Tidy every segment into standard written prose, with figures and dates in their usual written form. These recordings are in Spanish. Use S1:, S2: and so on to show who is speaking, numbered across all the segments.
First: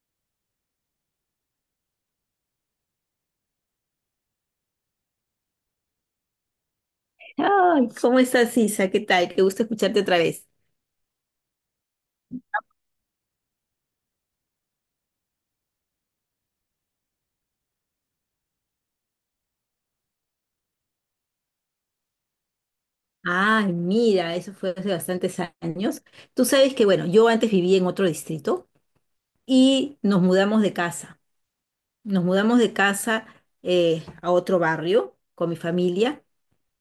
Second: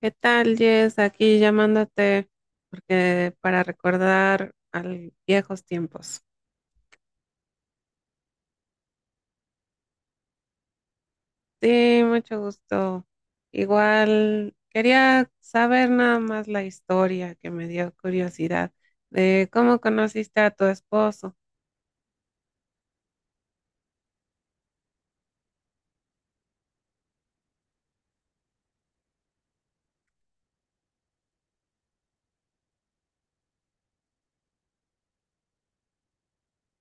S1: ¿Qué tal, Jess? Aquí llamándote porque para recordar a viejos tiempos.
S2: Ay, ¿cómo estás, Isa? ¿Qué tal? Qué gusto escucharte otra vez.
S1: Sí, mucho gusto. Igual quería saber nada más la historia que me dio curiosidad de cómo conociste a tu esposo
S2: Ay, mira, eso fue hace bastantes años. Tú sabes que, bueno, yo antes vivía en otro distrito y Nos mudamos de casa a otro barrio con mi familia,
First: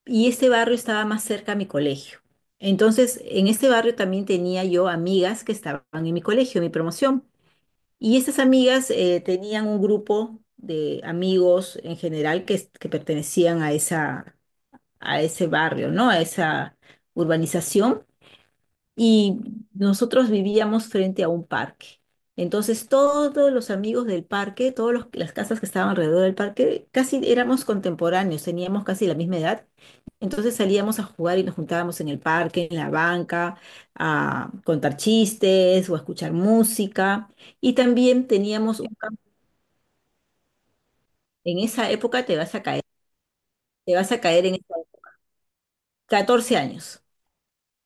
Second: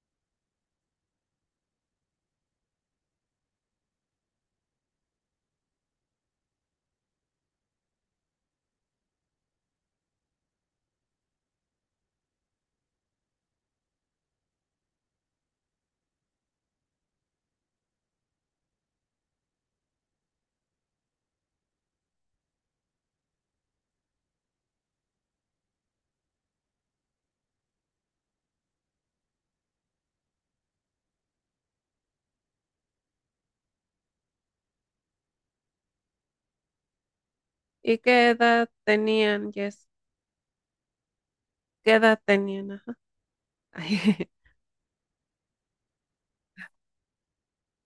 S2: y este barrio estaba más cerca a mi colegio. Entonces, en este barrio también tenía yo amigas que estaban en mi colegio, en mi promoción. Y estas amigas tenían un grupo de amigos en general que pertenecían a esa a ese barrio, ¿no? A esa urbanización, y nosotros vivíamos frente a un parque. Entonces todos los amigos del parque, todas las casas que estaban alrededor del parque, casi éramos contemporáneos, teníamos casi la misma edad. Entonces salíamos a jugar y nos juntábamos en el parque, en la banca, a contar chistes o a escuchar música. Y
S1: y
S2: también
S1: qué edad
S2: teníamos un campo-
S1: tenían, Jess.
S2: En esa
S1: ¿Qué edad
S2: época te vas a
S1: tenían?
S2: caer,
S1: Ajá.
S2: te vas a caer en esa- 14 años.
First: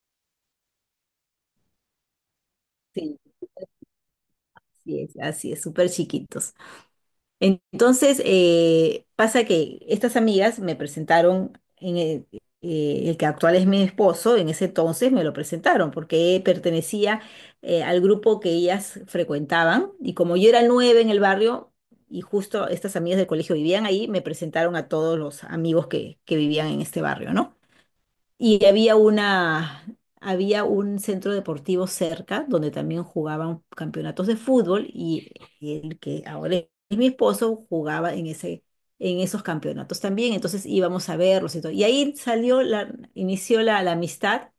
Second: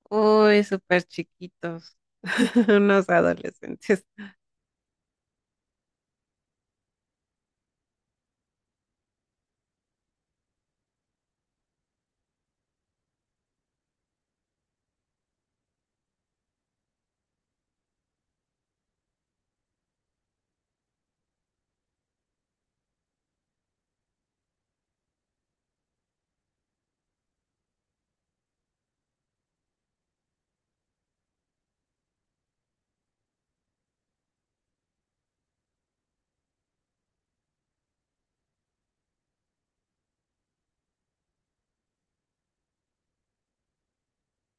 S1: Uy, súper chiquitos, unos
S2: Sí.
S1: adolescentes.
S2: Así es, súper chiquitos. Entonces, pasa que estas amigas me presentaron en el que actual es mi esposo. En ese entonces me lo presentaron porque pertenecía al grupo que ellas frecuentaban, y como yo era nueve en el barrio y justo estas amigas del colegio vivían ahí, me presentaron a todos los amigos que vivían en este barrio, ¿no? Y había un centro deportivo cerca donde también jugaban campeonatos de fútbol, y el que ahora es mi esposo jugaba en esos campeonatos también. Entonces íbamos a verlos y todo. Y ahí inició la amistad,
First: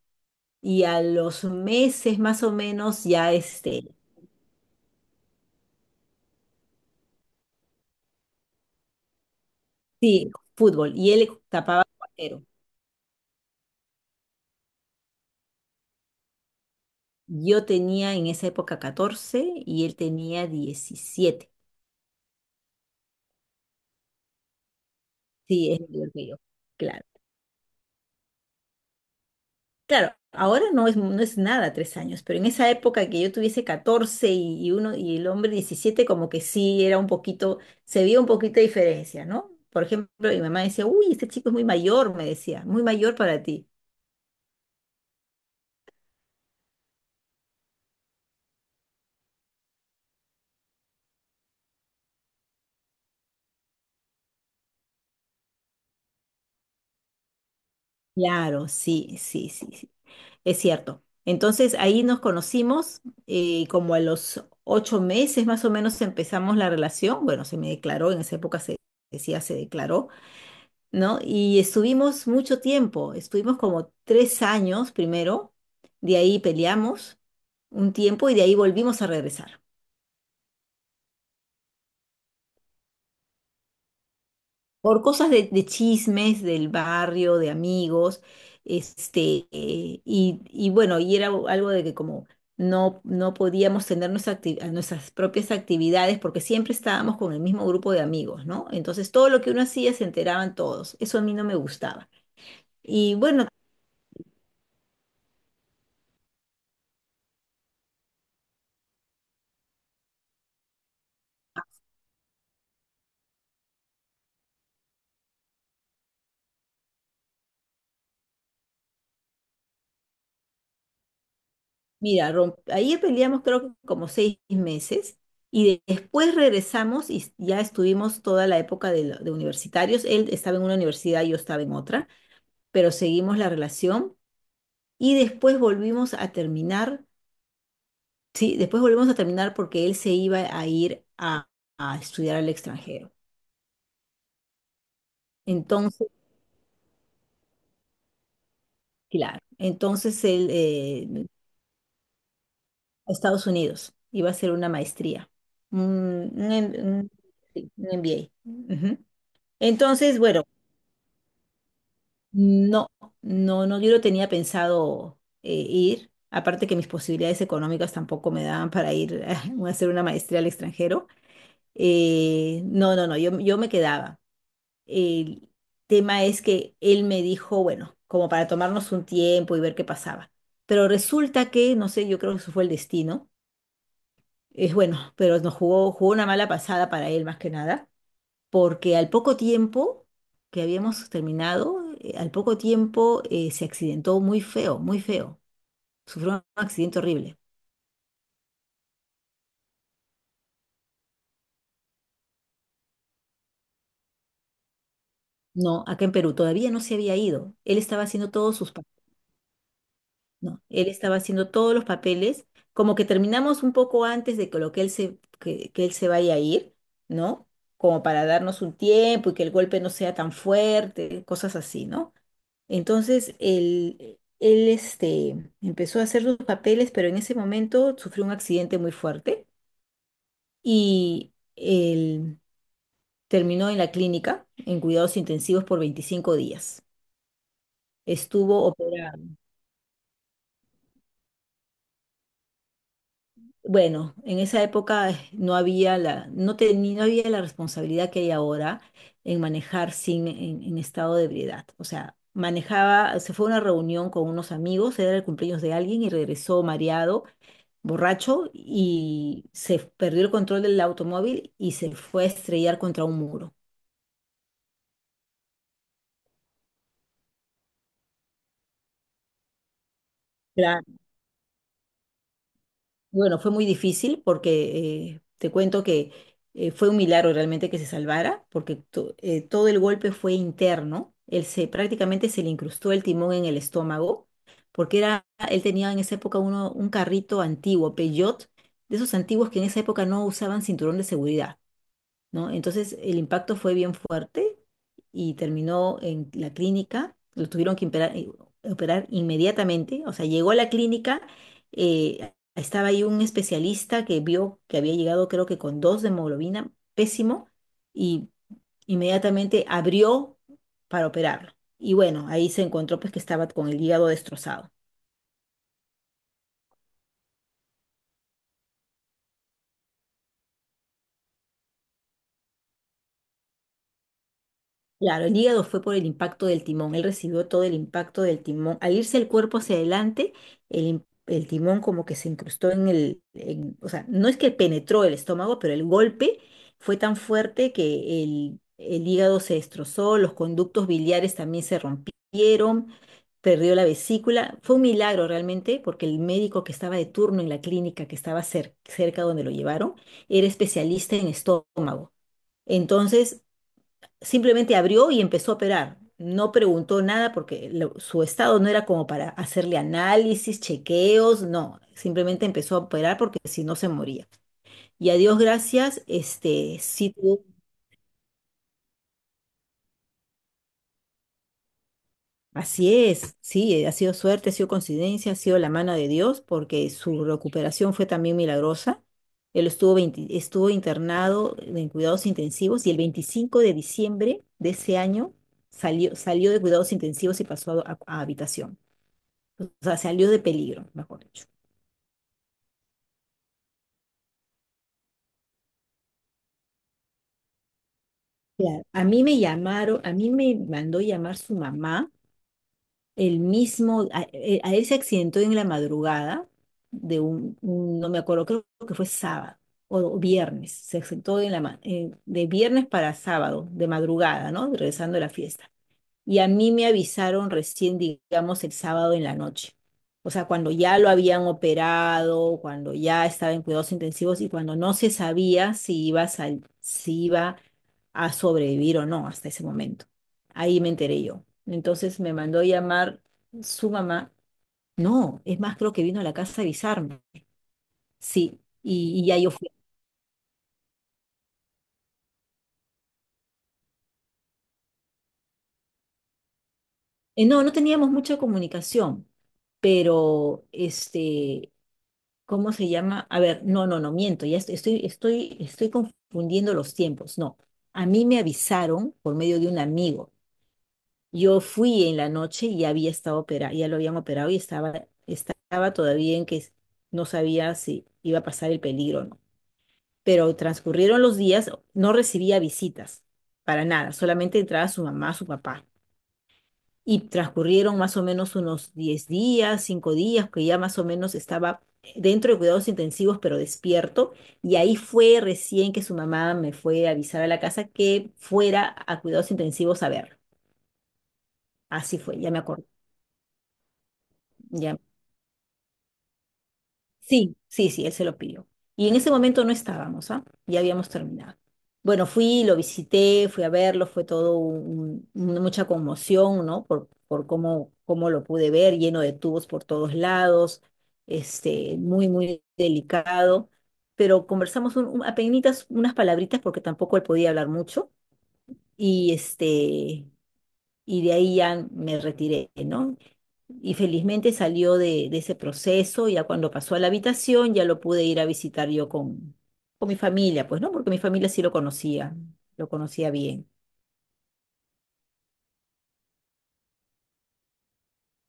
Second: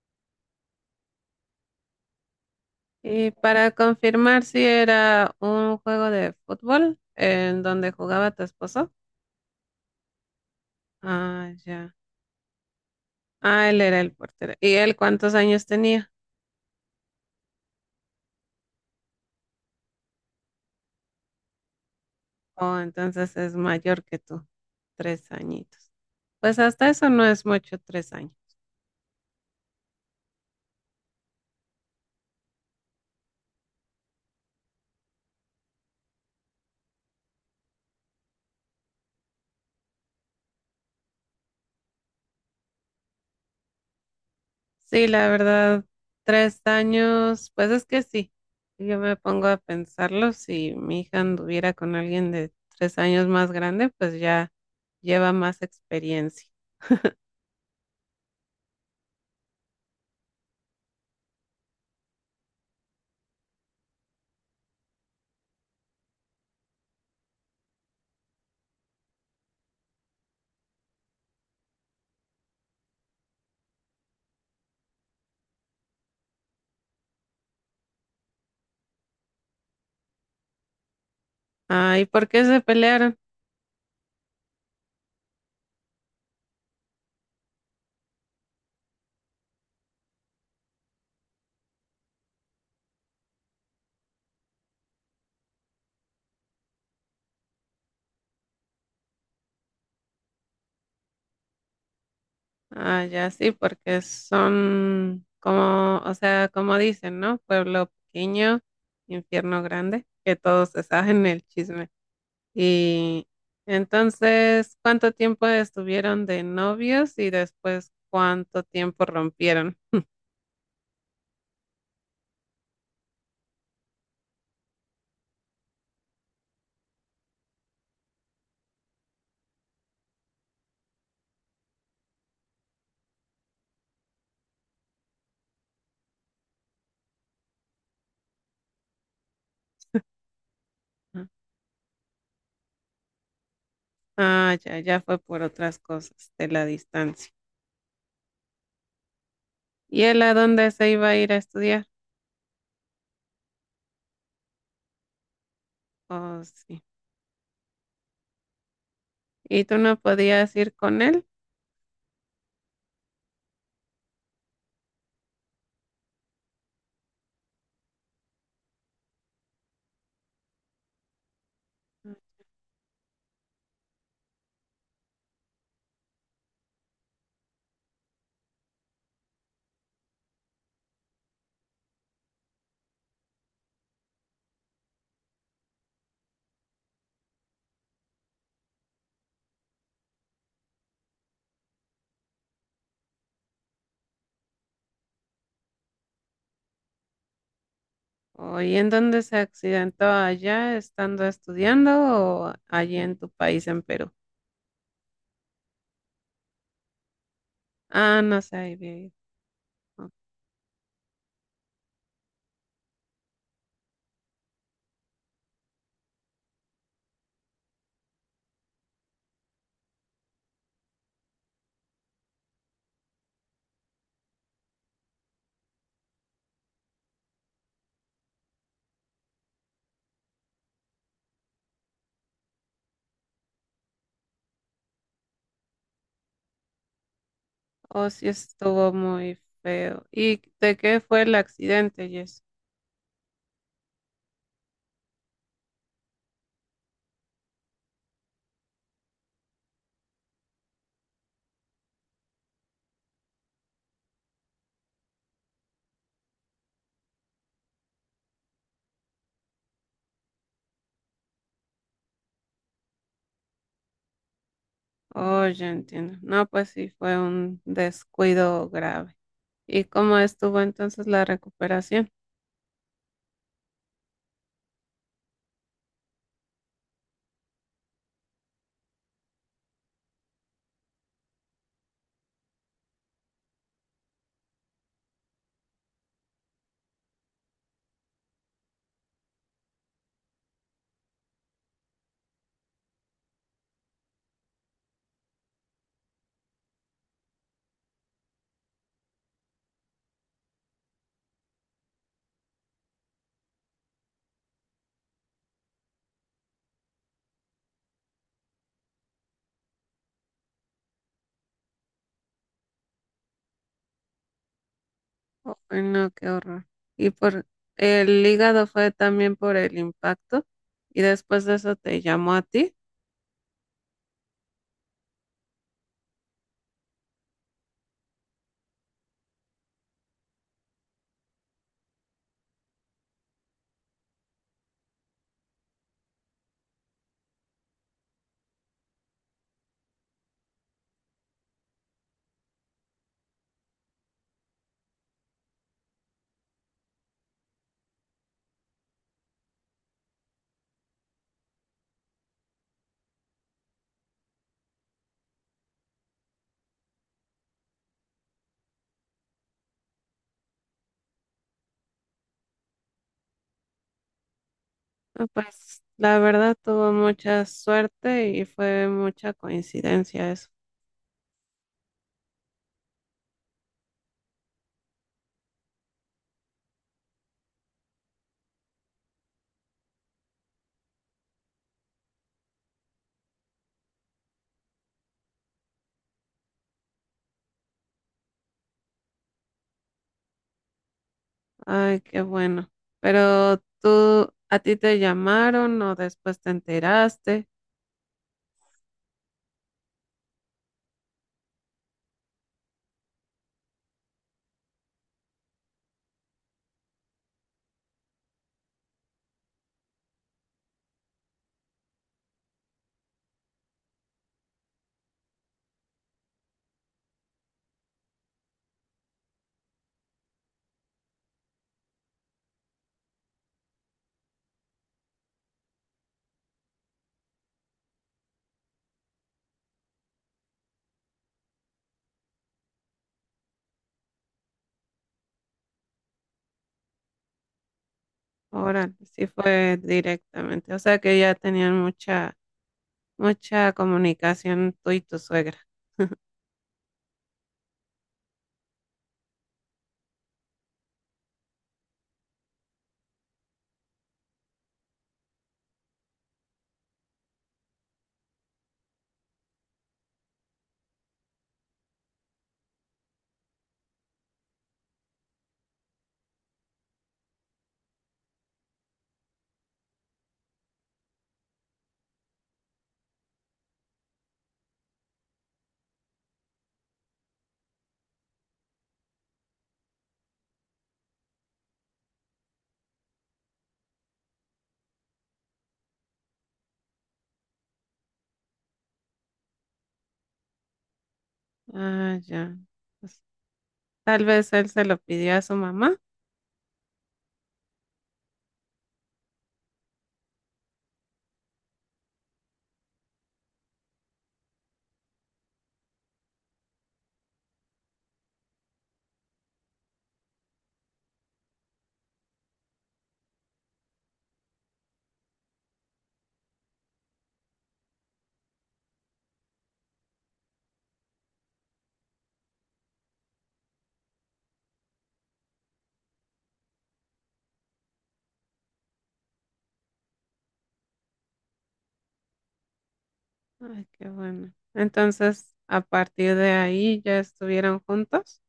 S2: y a los meses más o menos
S1: Y
S2: ya
S1: para
S2: este,
S1: confirmar si era un juego de fútbol en donde jugaba tu esposo.
S2: sí, fútbol. Y él
S1: Ah,
S2: tapaba
S1: ya.
S2: portero.
S1: Ah, él era el portero. ¿Y él cuántos años tenía?
S2: Yo tenía en esa época 14 y él tenía 17.
S1: Oh, entonces es mayor que tú. Tres
S2: Sí, es
S1: añitos.
S2: mayor que yo.
S1: Pues hasta
S2: Claro.
S1: eso no es mucho, tres años.
S2: Claro, ahora no es, nada 3 años, pero en esa época que yo tuviese 14 y uno y el hombre 17, como que sí era un poquito, se veía un poquito de diferencia, ¿no? Por ejemplo, mi mamá decía, uy, este chico es muy mayor, me decía, muy mayor para ti.
S1: Sí, la verdad, tres años, pues es que sí. Yo me pongo a pensarlo, si mi hija anduviera con alguien de tres años más grande, pues ya lleva más experiencia.
S2: Claro, sí, sí, sí, sí, es cierto. Entonces ahí nos conocimos, y como a los 8 meses más o menos empezamos la relación. Bueno, se me declaró, en esa época se decía, se declaró, ¿no? Y estuvimos mucho tiempo, estuvimos como 3 años primero, de ahí peleamos un tiempo y de ahí volvimos a regresar.
S1: Ah, ¿y por qué se pelearon?
S2: Por cosas de, chismes del barrio, de amigos, este, y, bueno, y era algo de que como no, no podíamos tener nuestras propias actividades porque siempre estábamos con el mismo grupo de amigos, ¿no? Entonces todo lo que uno hacía se enteraban todos. Eso a mí no me gustaba.
S1: Ah,
S2: Y
S1: ya
S2: bueno,
S1: sí, porque son como, o sea, como dicen, ¿no? Pueblo pequeño, infierno grande, que todos se saben el chisme. Y entonces, ¿cuánto tiempo estuvieron de novios y después cuánto tiempo rompieron?
S2: mira, ahí peleamos creo que como 6 meses y después regresamos y ya estuvimos toda la época de universitarios. Él estaba en una universidad, yo estaba en otra, pero seguimos la relación y después volvimos a terminar. Sí, después volvimos a terminar porque él se iba a ir
S1: Ah.
S2: a, estudiar al extranjero.
S1: Ah, ya, ya fue por otras
S2: Entonces,
S1: cosas de la distancia.
S2: claro,
S1: ¿Y él
S2: entonces
S1: a
S2: él,
S1: dónde se iba a ir a estudiar?
S2: a Estados Unidos, iba a hacer una maestría, un,
S1: Oh,
S2: un, em-
S1: sí.
S2: un- sí, un MBA. Ujú.
S1: ¿Y tú no
S2: Entonces, bueno.
S1: podías ir con él?
S2: No, no, no, yo no tenía pensado ir. Aparte que mis posibilidades económicas tampoco me daban para ir a hacer una maestría al extranjero. No, no, no, yo me quedaba. El tema es que él me dijo, bueno, como para tomarnos un tiempo y ver qué pasaba. Pero resulta que, no sé, yo creo que eso fue el destino. Es bueno, pero nos jugó una mala pasada, para él más que nada, porque al poco tiempo que habíamos terminado, al poco tiempo se accidentó muy feo, muy feo. Sufrió un accidente horrible.
S1: Oye, ¿en dónde se accidentó allá estando estudiando o allí en tu país, en Perú?
S2: No, acá en Perú todavía no se había ido. Él estaba
S1: Ah,
S2: haciendo
S1: no sé,
S2: todos sus
S1: ahí
S2: papeles.
S1: vi. O
S2: No, él estaba haciendo todos los papeles, como que terminamos un poco antes de que lo que que él se vaya a ir, ¿no? Como para darnos un tiempo y que el golpe no sea tan fuerte, cosas así, ¿no? Entonces, él este, empezó a hacer sus papeles, pero en ese momento sufrió un accidente muy fuerte, y él terminó en la clínica en cuidados intensivos por 25 días.
S1: o sí
S2: Estuvo
S1: estuvo
S2: operado.
S1: muy feo. ¿Y de qué fue el accidente, Jess?
S2: Bueno, en esa época no había la, no había la responsabilidad que hay ahora en manejar sin, en estado de ebriedad. O sea, manejaba, se fue a una reunión con unos amigos, era el cumpleaños de alguien y regresó mareado, borracho, y se perdió el control del automóvil y se fue a estrellar contra un muro.
S1: Oh, ya entiendo. No, pues sí, fue un descuido grave. ¿Y cómo estuvo
S2: Claro.
S1: entonces la recuperación?
S2: Bueno, fue muy difícil porque te cuento que fue un milagro realmente que se salvara, porque todo el golpe fue interno. Él se prácticamente se le incrustó el timón en el estómago, porque era, él tenía en esa época un carrito antiguo, Peugeot, de esos antiguos que en esa época no usaban cinturón de seguridad, ¿no? Entonces el impacto fue bien fuerte y terminó en la clínica. Lo tuvieron que operar inmediatamente, o sea, llegó a la clínica, estaba ahí un especialista que vio que había llegado creo que con 2 de hemoglobina, pésimo, y inmediatamente abrió para operarlo. Y bueno, ahí se encontró pues que estaba con el hígado destrozado.
S1: Oh, no, qué horror. ¿Y por el hígado fue también por el impacto? ¿Y después de eso te llamó a ti?
S2: Claro, el hígado fue por el impacto del timón. Él recibió todo el impacto del timón. Al irse el cuerpo hacia adelante, el timón como que se incrustó en o sea, no es que penetró el estómago, pero el golpe fue tan fuerte que el hígado se destrozó, los conductos biliares también se rompieron, perdió la vesícula. Fue un milagro realmente porque el médico que estaba de turno en la clínica, que estaba cerca donde lo llevaron, era especialista en estómago. Entonces, simplemente abrió y empezó a operar. No preguntó nada porque su estado no era como para hacerle análisis, chequeos, no. Simplemente empezó a operar porque si no se moría. Y a
S1: No,
S2: Dios
S1: pues
S2: gracias,
S1: la verdad
S2: este,
S1: tuvo
S2: sí tuvo-.
S1: mucha suerte y fue mucha coincidencia eso.
S2: Así es, sí, ha sido suerte, ha sido coincidencia, ha sido la mano de Dios, porque su recuperación fue también milagrosa. Él estuvo, 20 estuvo internado en cuidados intensivos, y el 25 de diciembre de ese año salió, de cuidados intensivos y pasó a habitación. O sea, salió de peligro, mejor dicho.
S1: Ay, qué bueno. Pero tú, ¿a ti te llamaron o después te enteraste?
S2: Claro. A mí me llamaron, a mí me mandó llamar su mamá, el mismo, a él se accidentó en la madrugada de un, no me acuerdo, creo que fue sábado o viernes. Se accidentó en la, de viernes para sábado, de madrugada, ¿no? Regresando a la fiesta. Y a mí me avisaron recién, digamos, el sábado en la noche. O sea, cuando ya lo habían operado, cuando ya estaba en cuidados intensivos y cuando no se sabía si iba a, si iba a sobrevivir o no hasta ese momento. Ahí me enteré yo. Entonces me mandó a llamar su mamá. No, es más, creo que vino a la casa a avisarme. Sí,
S1: Ahora
S2: y,
S1: sí
S2: ya yo fui.
S1: fue directamente. O sea que ya tenían mucha comunicación tú y tu suegra.
S2: No, no teníamos mucha comunicación, pero este, ¿cómo se llama? A ver, no, no, no, miento, ya estoy confundiendo los tiempos. No, a mí me avisaron por medio de un amigo. Yo fui en la noche y había estado operado, ya lo habían operado, y estaba todavía en que no sabía si iba a pasar el peligro o no. Pero transcurrieron los días, no recibía visitas para nada, solamente entraba su mamá, su papá. Y transcurrieron más o menos unos 10 días, 5 días, que ya más o menos estaba dentro de cuidados intensivos, pero despierto. Y ahí fue recién que su mamá me fue a avisar a la casa que fuera a cuidados intensivos a ver.
S1: Ah,
S2: Así fue, ya
S1: ya.
S2: me acuerdo.
S1: Pues, tal vez él se lo pidió a su mamá.
S2: Sí, sí, sí, él se lo pidió. Y en ese momento no estábamos, ¿ah? Ya habíamos terminado. Bueno, fui, lo visité, fui a verlo, fue todo mucha conmoción, ¿no? Por cómo lo pude ver, lleno de tubos por todos lados, este, muy, muy delicado. Pero conversamos apenitas unas palabritas, porque tampoco él podía hablar mucho. Y este, y de ahí ya me retiré, ¿no? Y felizmente salió de ese proceso, ya cuando pasó a la habitación ya lo pude ir a visitar yo con mi familia, pues, ¿no? Porque mi familia sí lo conocía bien.
S1: Ay, qué bueno. Entonces, a partir de ahí ya estuvieron juntos.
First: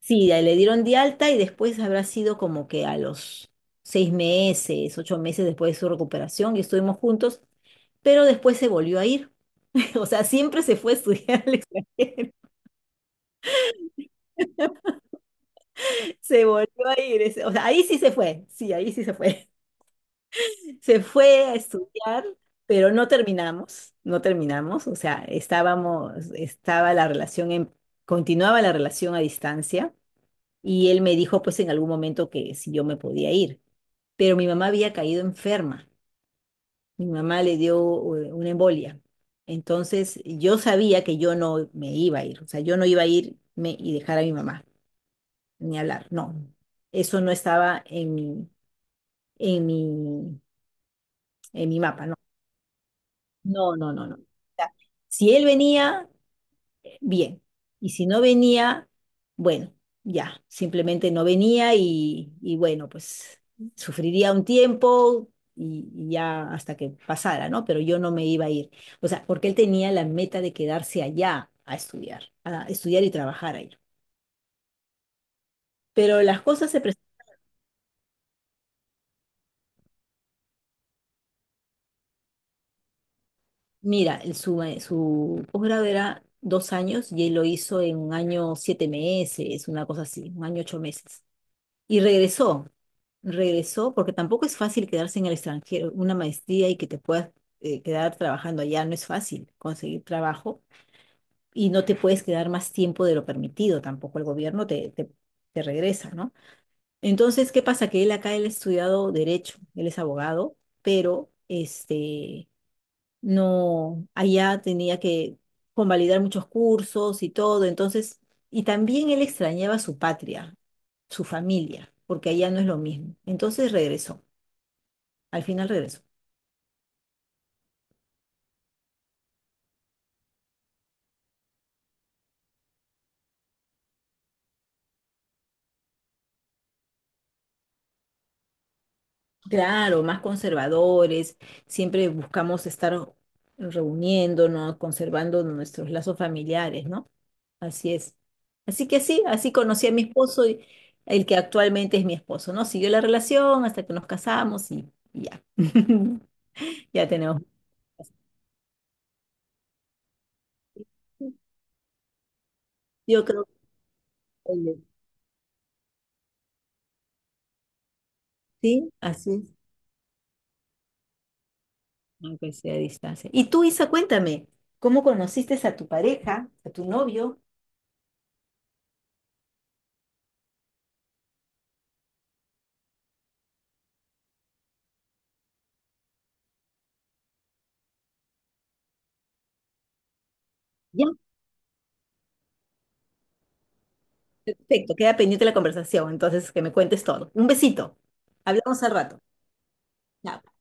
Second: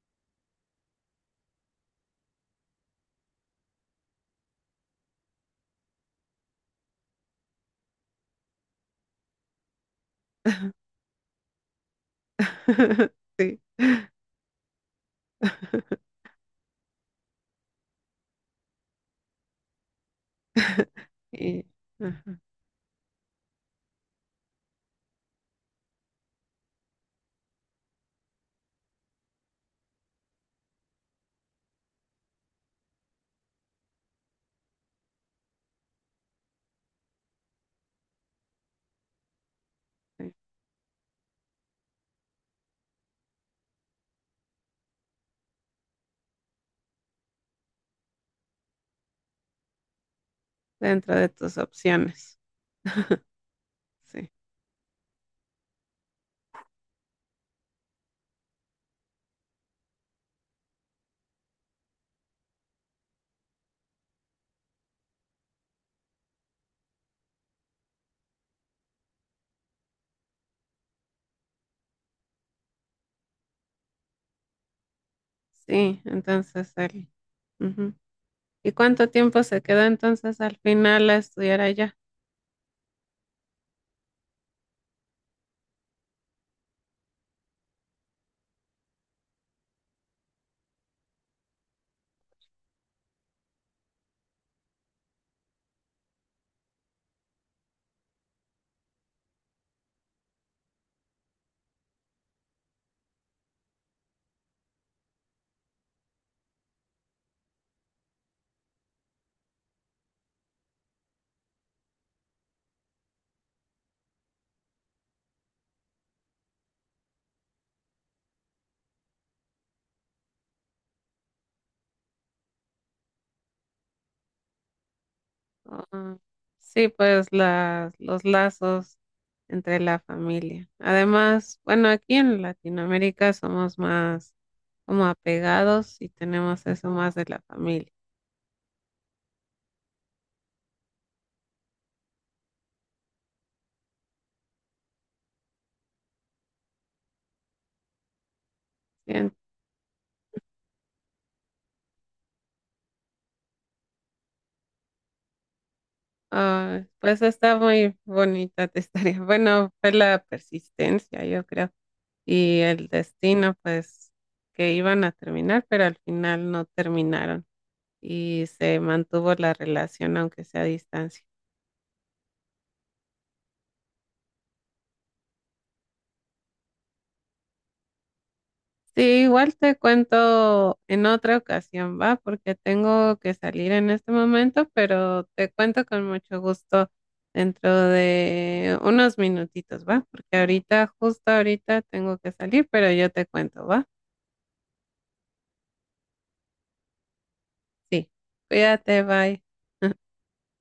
S2: Sí, ya le dieron de alta y después habrá sido como que a los 6 meses, 8 meses después de su recuperación, y estuvimos juntos, pero después se volvió a ir. O sea, siempre se fue a estudiar al extranjero.
S1: Sí.
S2: Se volvió a ir. O sea, ahí sí se fue. Sí, ahí sí se fue. Se fue a
S1: Y
S2: estudiar,
S1: ajá,
S2: pero no terminamos, o sea, estábamos, estaba la relación en, continuaba la relación a distancia, y él me dijo pues en algún momento que si yo me podía ir, pero mi mamá había caído enferma, mi mamá le dio una embolia. Entonces
S1: sí,
S2: yo sabía que yo no me iba a ir, o sea, yo no iba a irme y dejar a mi mamá, ni hablar, no, eso no estaba en mi, en mi,
S1: dentro de tus
S2: en mi mapa, ¿no?
S1: opciones.
S2: No, no, no, no.
S1: Sí,
S2: Ya. Si él venía, bien. Y si no venía, bueno, ya, simplemente no venía, y, bueno, pues sufriría un tiempo, y ya hasta que pasara, ¿no? Pero yo no me iba a ir. O sea, porque él tenía la meta de quedarse allá a estudiar y trabajar allá.
S1: sí,
S2: Pero las cosas
S1: entonces
S2: se
S1: él.
S2: presentaron.
S1: Ujú. ¿Y cuánto tiempo se quedó entonces al final a estudiar allá?
S2: Mira, su posgrado era 2 años y él lo hizo en un año 7 meses, una cosa así, un año 8 meses. Y regresó. Regresó, porque tampoco es fácil quedarse en el extranjero, una maestría y que te puedas quedar trabajando allá, no es fácil conseguir trabajo, y no te puedes quedar más tiempo de lo permitido, tampoco el gobierno te, regresa, ¿no? Entonces, ¿qué pasa? Que él acá, él ha estudiado derecho, él es abogado, pero este, no, allá tenía que convalidar muchos cursos y todo, entonces, y también él extrañaba su patria, su familia, porque allá no es lo mismo. Entonces regresó. Al final regreso.
S1: Ah, sí, pues los lazos entre la familia. Además, bueno, aquí en Latinoamérica somos más como apegados y tenemos eso más de la familia.
S2: Claro, más conservadores, siempre buscamos estar reuniéndonos, conservando nuestros lazos familiares, ¿no? Así es. Así que sí,
S1: Bien.
S2: así conocí a mi esposo, el que actualmente es mi esposo, ¿no? Siguió la relación hasta que nos casamos, y, ya.
S1: Ah,
S2: Ya
S1: pues
S2: tenemos.
S1: está muy bonita tu historia. Bueno, fue la persistencia, yo creo. Y el
S2: Yo creo
S1: destino, pues,
S2: que
S1: que iban a terminar, pero al final no terminaron y se
S2: sí, así
S1: mantuvo la
S2: es,
S1: relación, aunque sea a distancia.
S2: aunque sea a distancia. Y tú, Isa, cuéntame, ¿cómo conociste a tu pareja, a tu novio?
S1: Sí, igual te cuento en otra ocasión, va, porque tengo que salir en este momento, pero te cuento con mucho gusto dentro de unos minutitos, va, porque ahorita, justo ahorita tengo que salir, pero yo te cuento, va.
S2: Perfecto, queda pendiente la conversación, entonces que me cuentes todo. Un besito.
S1: Sí,
S2: Hablamos al
S1: cuídate,
S2: rato.
S1: bye.
S2: Chao.